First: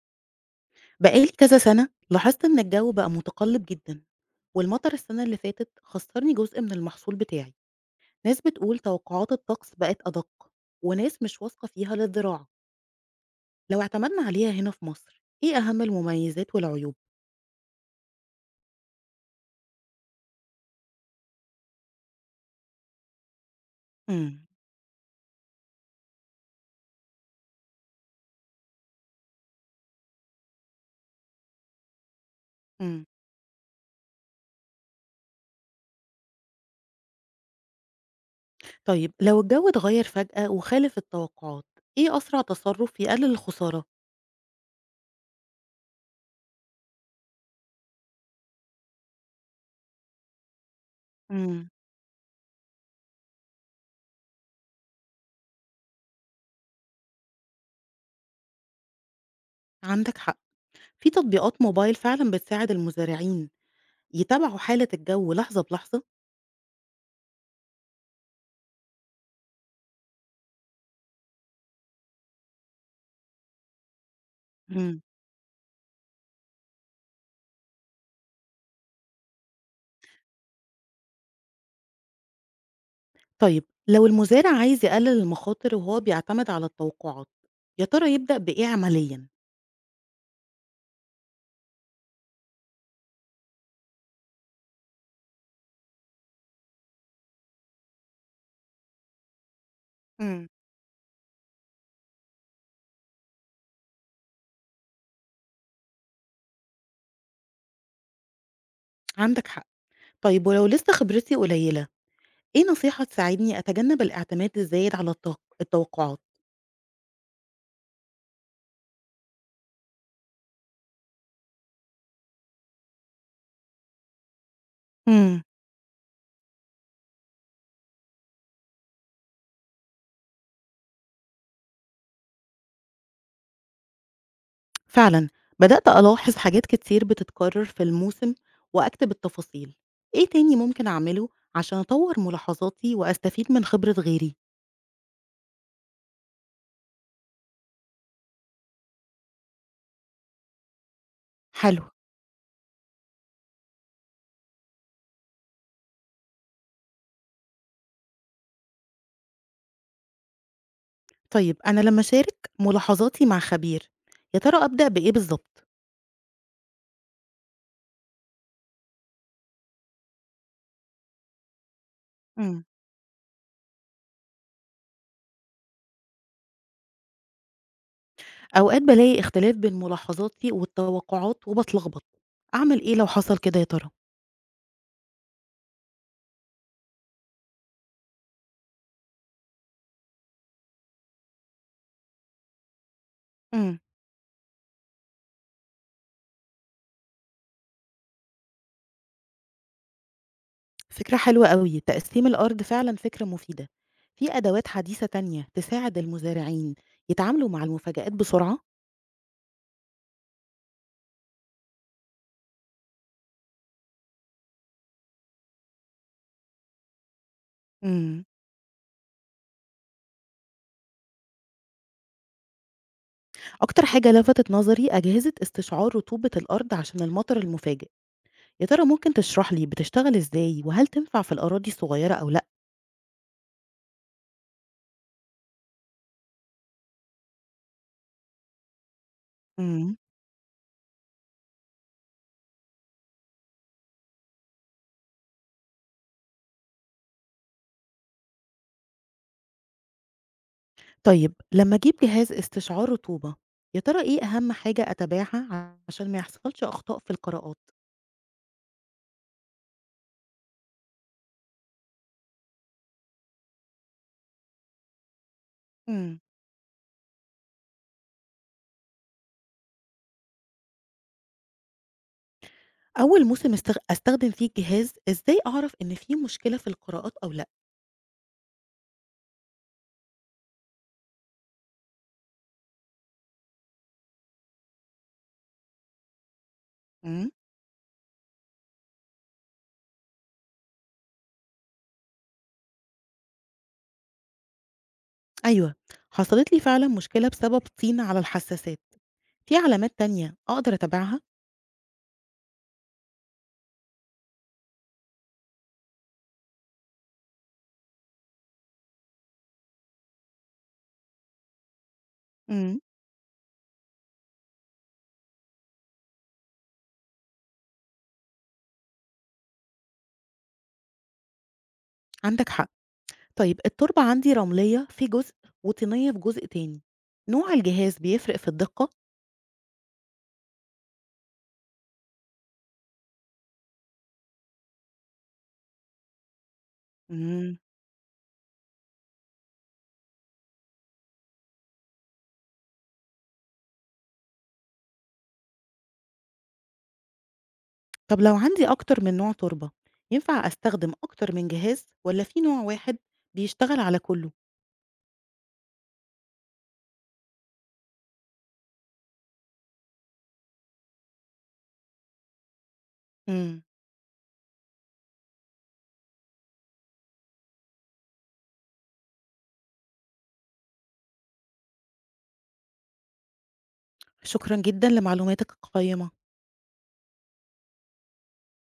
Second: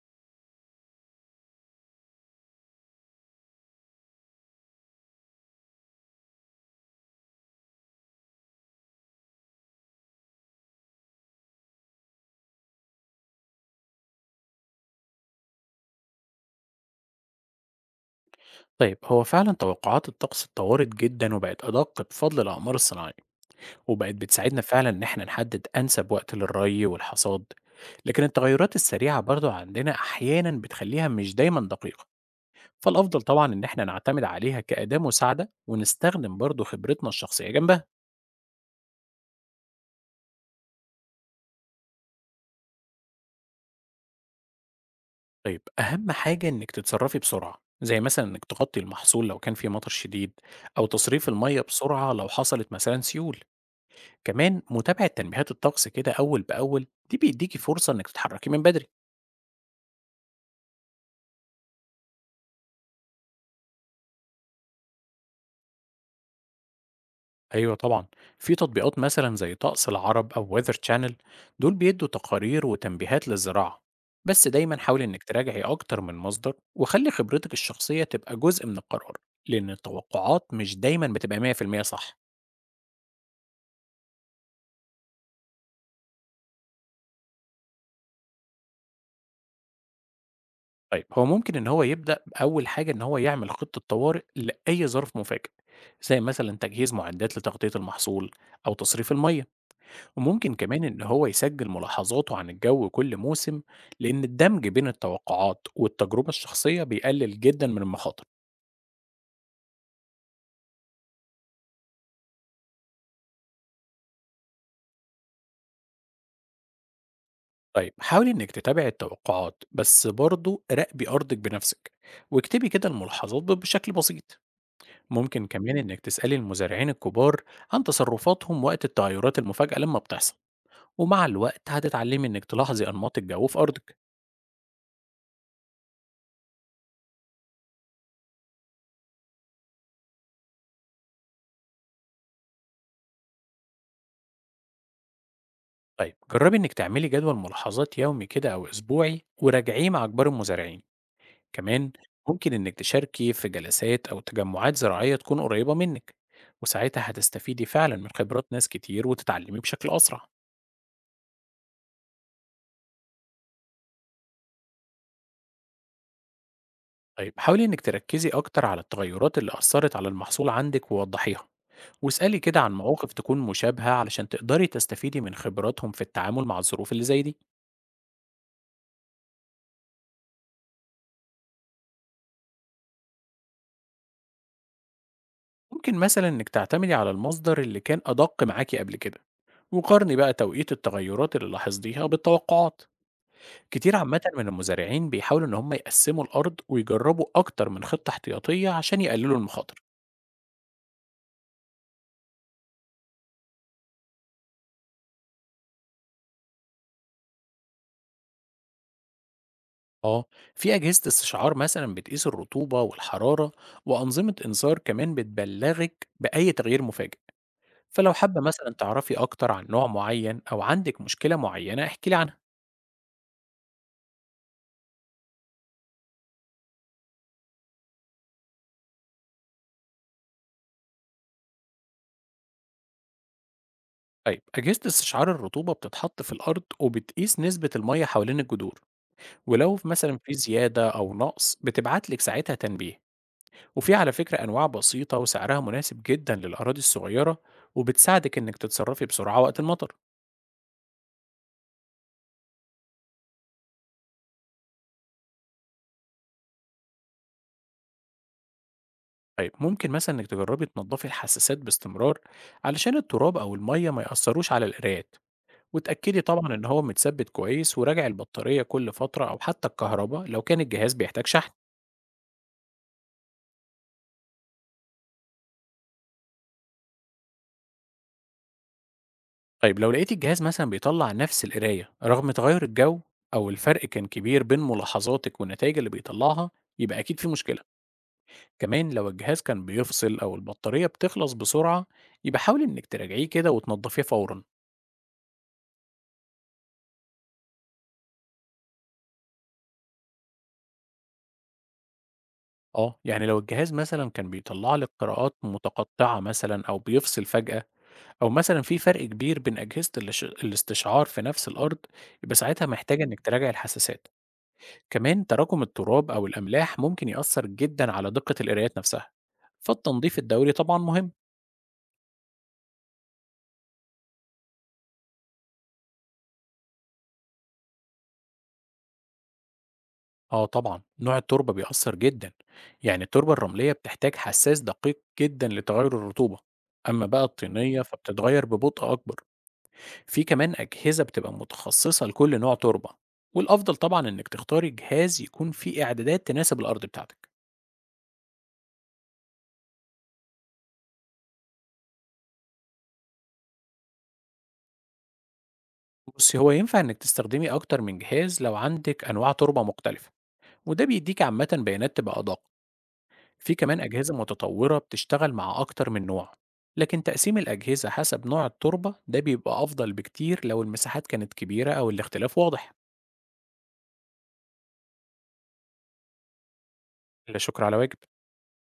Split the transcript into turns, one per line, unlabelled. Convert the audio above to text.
بقالي كذا سنة لاحظت إن الجو بقى متقلب جدًا، والمطر السنة اللي فاتت خسّرني جزء من المحصول بتاعي، ناس بتقول توقعات الطقس بقت أدق، وناس مش واثقة فيها للزراعة، لو اعتمدنا عليها هنا في مصر، إيه أهم المميزات والعيوب؟
طيب هو فعلا توقعات الطقس اتطورت جدا وبقت أدق بفضل الأقمار الصناعية، وبقت
إمم،
بتساعدنا فعلا إن احنا نحدد أنسب وقت للري والحصاد. لكن التغيرات السريعة برضو عندنا أحيانا بتخليها مش دايما دقيقة،
إمم،
فالأفضل طبعا إن احنا نعتمد عليها كأداة مساعدة ونستخدم برضو خبرتنا الشخصية جنبها.
طيب لو الجو اتغير فجأة وخالف التوقعات، إيه أسرع تصرف يقلل الخسارة؟
طيب أهم حاجة إنك تتصرفي بسرعة، زي مثلا إنك تغطي المحصول لو كان في مطر شديد، أو تصريف المية
إمم،
بسرعة لو حصلت مثلا سيول. كمان متابعة تنبيهات الطقس كده أول بأول دي بيديكي فرصة إنك تتحركي من بدري.
عندك حق، في تطبيقات موبايل فعلًا بتساعد المزارعين يتابعوا حالة الجو لحظة بلحظة؟
أيوة طبعا، في تطبيقات مثلا زي طقس العرب أو ويذر تشانل، دول بيدوا تقارير وتنبيهات للزراعة. بس دايما
إمم.
حاولي إنك تراجعي أكتر من مصدر وخلي خبرتك الشخصية تبقى جزء من القرار، لأن التوقعات مش دايما بتبقى 100% صح.
طيب لو المزارع عايز يقلل المخاطر وهو بيعتمد على التوقعات، يا ترى يبدأ بإيه عمليًا؟
طيب هو ممكن إن هو يبدأ بأول حاجة إن هو يعمل خطة طوارئ لأي ظرف مفاجئ، زي مثلا تجهيز معدات لتغطية المحصول أو تصريف المية.
امم
وممكن كمان إن هو يسجل ملاحظاته عن الجو كل موسم، لأن الدمج بين التوقعات والتجربة الشخصية بيقلل جدا من المخاطر.
عندك حق. طيب ولو لسه خبرتي قليلة، إيه نصيحة تساعدني أتجنب الاعتماد الزايد على التوقعات؟
طيب حاولي إنك تتابعي التوقعات بس برضه راقبي أرضك بنفسك، واكتبي كده الملاحظات بشكل بسيط.
امم
ممكن كمان إنك تسألي المزارعين الكبار عن تصرفاتهم وقت التغيرات المفاجئة لما بتحصل، ومع الوقت هتتعلمي إنك تلاحظي أنماط الجو في أرضك.
فعلًا بدأت ألاحظ حاجات كتير بتتكرر في الموسم وأكتب التفاصيل. إيه تاني ممكن أعمله عشان أطور ملاحظاتي وأستفيد من خبرة غيري؟
طيب جربي إنك تعملي جدول ملاحظات يومي كده أو أسبوعي وراجعيه مع كبار المزارعين.
حلو.
كمان ممكن إنك تشاركي في جلسات أو تجمعات زراعية تكون قريبة منك، وساعتها هتستفيدي فعلا من خبرات ناس كتير وتتعلمي بشكل أسرع.
طيب أنا لما أشارك ملاحظاتي مع خبير، يا ترى أبدأ بإيه بالظبط؟
طيب حاولي إنك تركزي أكتر على التغيرات اللي أثرت على المحصول عندك ووضحيها، واسألي كده عن مواقف تكون مشابهة علشان تقدري تستفيدي من خبراتهم في التعامل مع الظروف اللي زي دي.
أوقات بالاقي اختلاف بين ملاحظاتي والتوقعات وباتلخبط، أعمل إيه لو حصل كده يا ترى؟
ممكن مثلا إنك تعتمدي على المصدر اللي كان أدق معاكي قبل كده، وقارني بقى توقيت التغيرات اللي لاحظتيها بالتوقعات.
امم
كتير عامةً من المزارعين بيحاولوا إن هم يقسّموا الأرض ويجرّبوا أكتر من خطة احتياطية عشان يقللوا المخاطر.
فكرة حلوة أوي، تقسيم الأرض فعلا فكرة مفيدة. في أدوات حديثة تانية تساعد المزارعين يتعاملوا مع المفاجآت بسرعة؟
آه، في أجهزة استشعار مثلًا بتقيس الرطوبة والحرارة، وأنظمة إنذار كمان بتبلّغِك بأي تغيير مفاجئ. فلو
امم
حابة مثلًا تعرفي أكتر عن نوع معين أو عندِك مشكلة معينة احكي لي عنها.
أكتر حاجة لفتت نظري أجهزة استشعار رطوبة الأرض عشان المطر المفاجئ، يا ترى ممكن تشرح لي بتشتغل إزاي وهل تنفع في الأراضي الصغيرة أو
طيب أجهزة استشعار الرطوبة بتتحط في الأرض وبتقيس نسبة المَيّة حوالين الجذور، ولو
لأ؟
مثلًا في زيادة أو نقص بتبعت لِك ساعتها تنبيه. وفي على فكرة أنواع بسيطة وسعرها مناسب جدا للأراضي الصغيرة، وبتساعدك إنك تتصرفي بسرعة وقت المطر.
طيب لما أجيب جهاز استشعار رطوبة، يا ترى إيه أهم حاجة أتابعها عشان ما يحصلش أخطاء في القراءات؟
طيب ممكن مثلا إنك تجربي تنضفي الحساسات باستمرار علشان التراب أو المية ما يأثروش على القرايات.
مم.
وتأكدي طبعا إن هو متثبت كويس وراجعي البطارية كل فترة أو حتى الكهرباء لو كان الجهاز بيحتاج شحن.
أول موسم أستخدم فيه الجهاز إزاي أعرف إن في مشكلة في القراءات أو لأ؟
طيب لو لقيتي الجهاز مثلا بيطلع نفس القراية رغم تغير الجو، أو الفرق كان كبير بين ملاحظاتك والنتائج اللي بيطلعها، يبقى أكيد في
مم.
مشكلة. كمان لو الجهاز كان بيفصل أو البطارية بتخلص بسرعة، يبقى حاول إنك تراجعيه كده وتنضفيه فورا.
أيوه، حصلت لي فعلا مشكلة بسبب طين على الحساسات، في علامات تانية أقدر أتابعها؟
اه يعني لو الجهاز مثلا كان بيطلع لك قراءات متقطعة مثلا أو بيفصل فجأة، أو مثلا في فرق كبير بين أجهزة الاستشعار في نفس الأرض، يبقى ساعتها
مم.
محتاجة إنك تراجع الحساسات. كمان تراكم التراب أو الأملاح ممكن يأثر جدا على دقة القرايات نفسها، فالتنظيف الدوري طبعا مهم.
عندك حق، طيب التربة عندي رملية في جزء وطينية في جزء تاني، نوع الجهاز بيفرق في الدقة؟
آه طبعًا، نوع التربة بيأثّر جدًا، يعني التربة الرملية بتحتاج حسّاس دقيق جدًا لتغيُّر الرطوبة، أمّا بقى
مم.
الطينية فبتتغيّر ببطء أكبر. في كمان أجهزة بتبقى متخصّصة لكل نوع تربة، والأفضل طبعًا إنِّك تختاري جهاز يكون فيه إعدادات تناسب الأرض بتاعتك.
طب لو عندي أكتر من نوع تربة، ينفع أستخدم أكتر من جهاز والّا في نوع واحد بيشتغل على كله؟
بُصّي، هو ينفع إنِّك تستخدمي أكتر من جهاز لو عندِك أنواع تربة مختلفة، وده بيدّيكِ عامةً بيانات تبقى أدق. في
إمم،
كمان أجهزة متطورة بتشتغل مع أكتر من نوع، لكن تقسيم الأجهزة حسب نوع التربة ده بيبقى أفضل بكتير لو المساحات كانت كبيرة أو الاختلاف واضح.
شكرًا جدًا لمعلوماتك القيّمة.
لا شكر على واجب.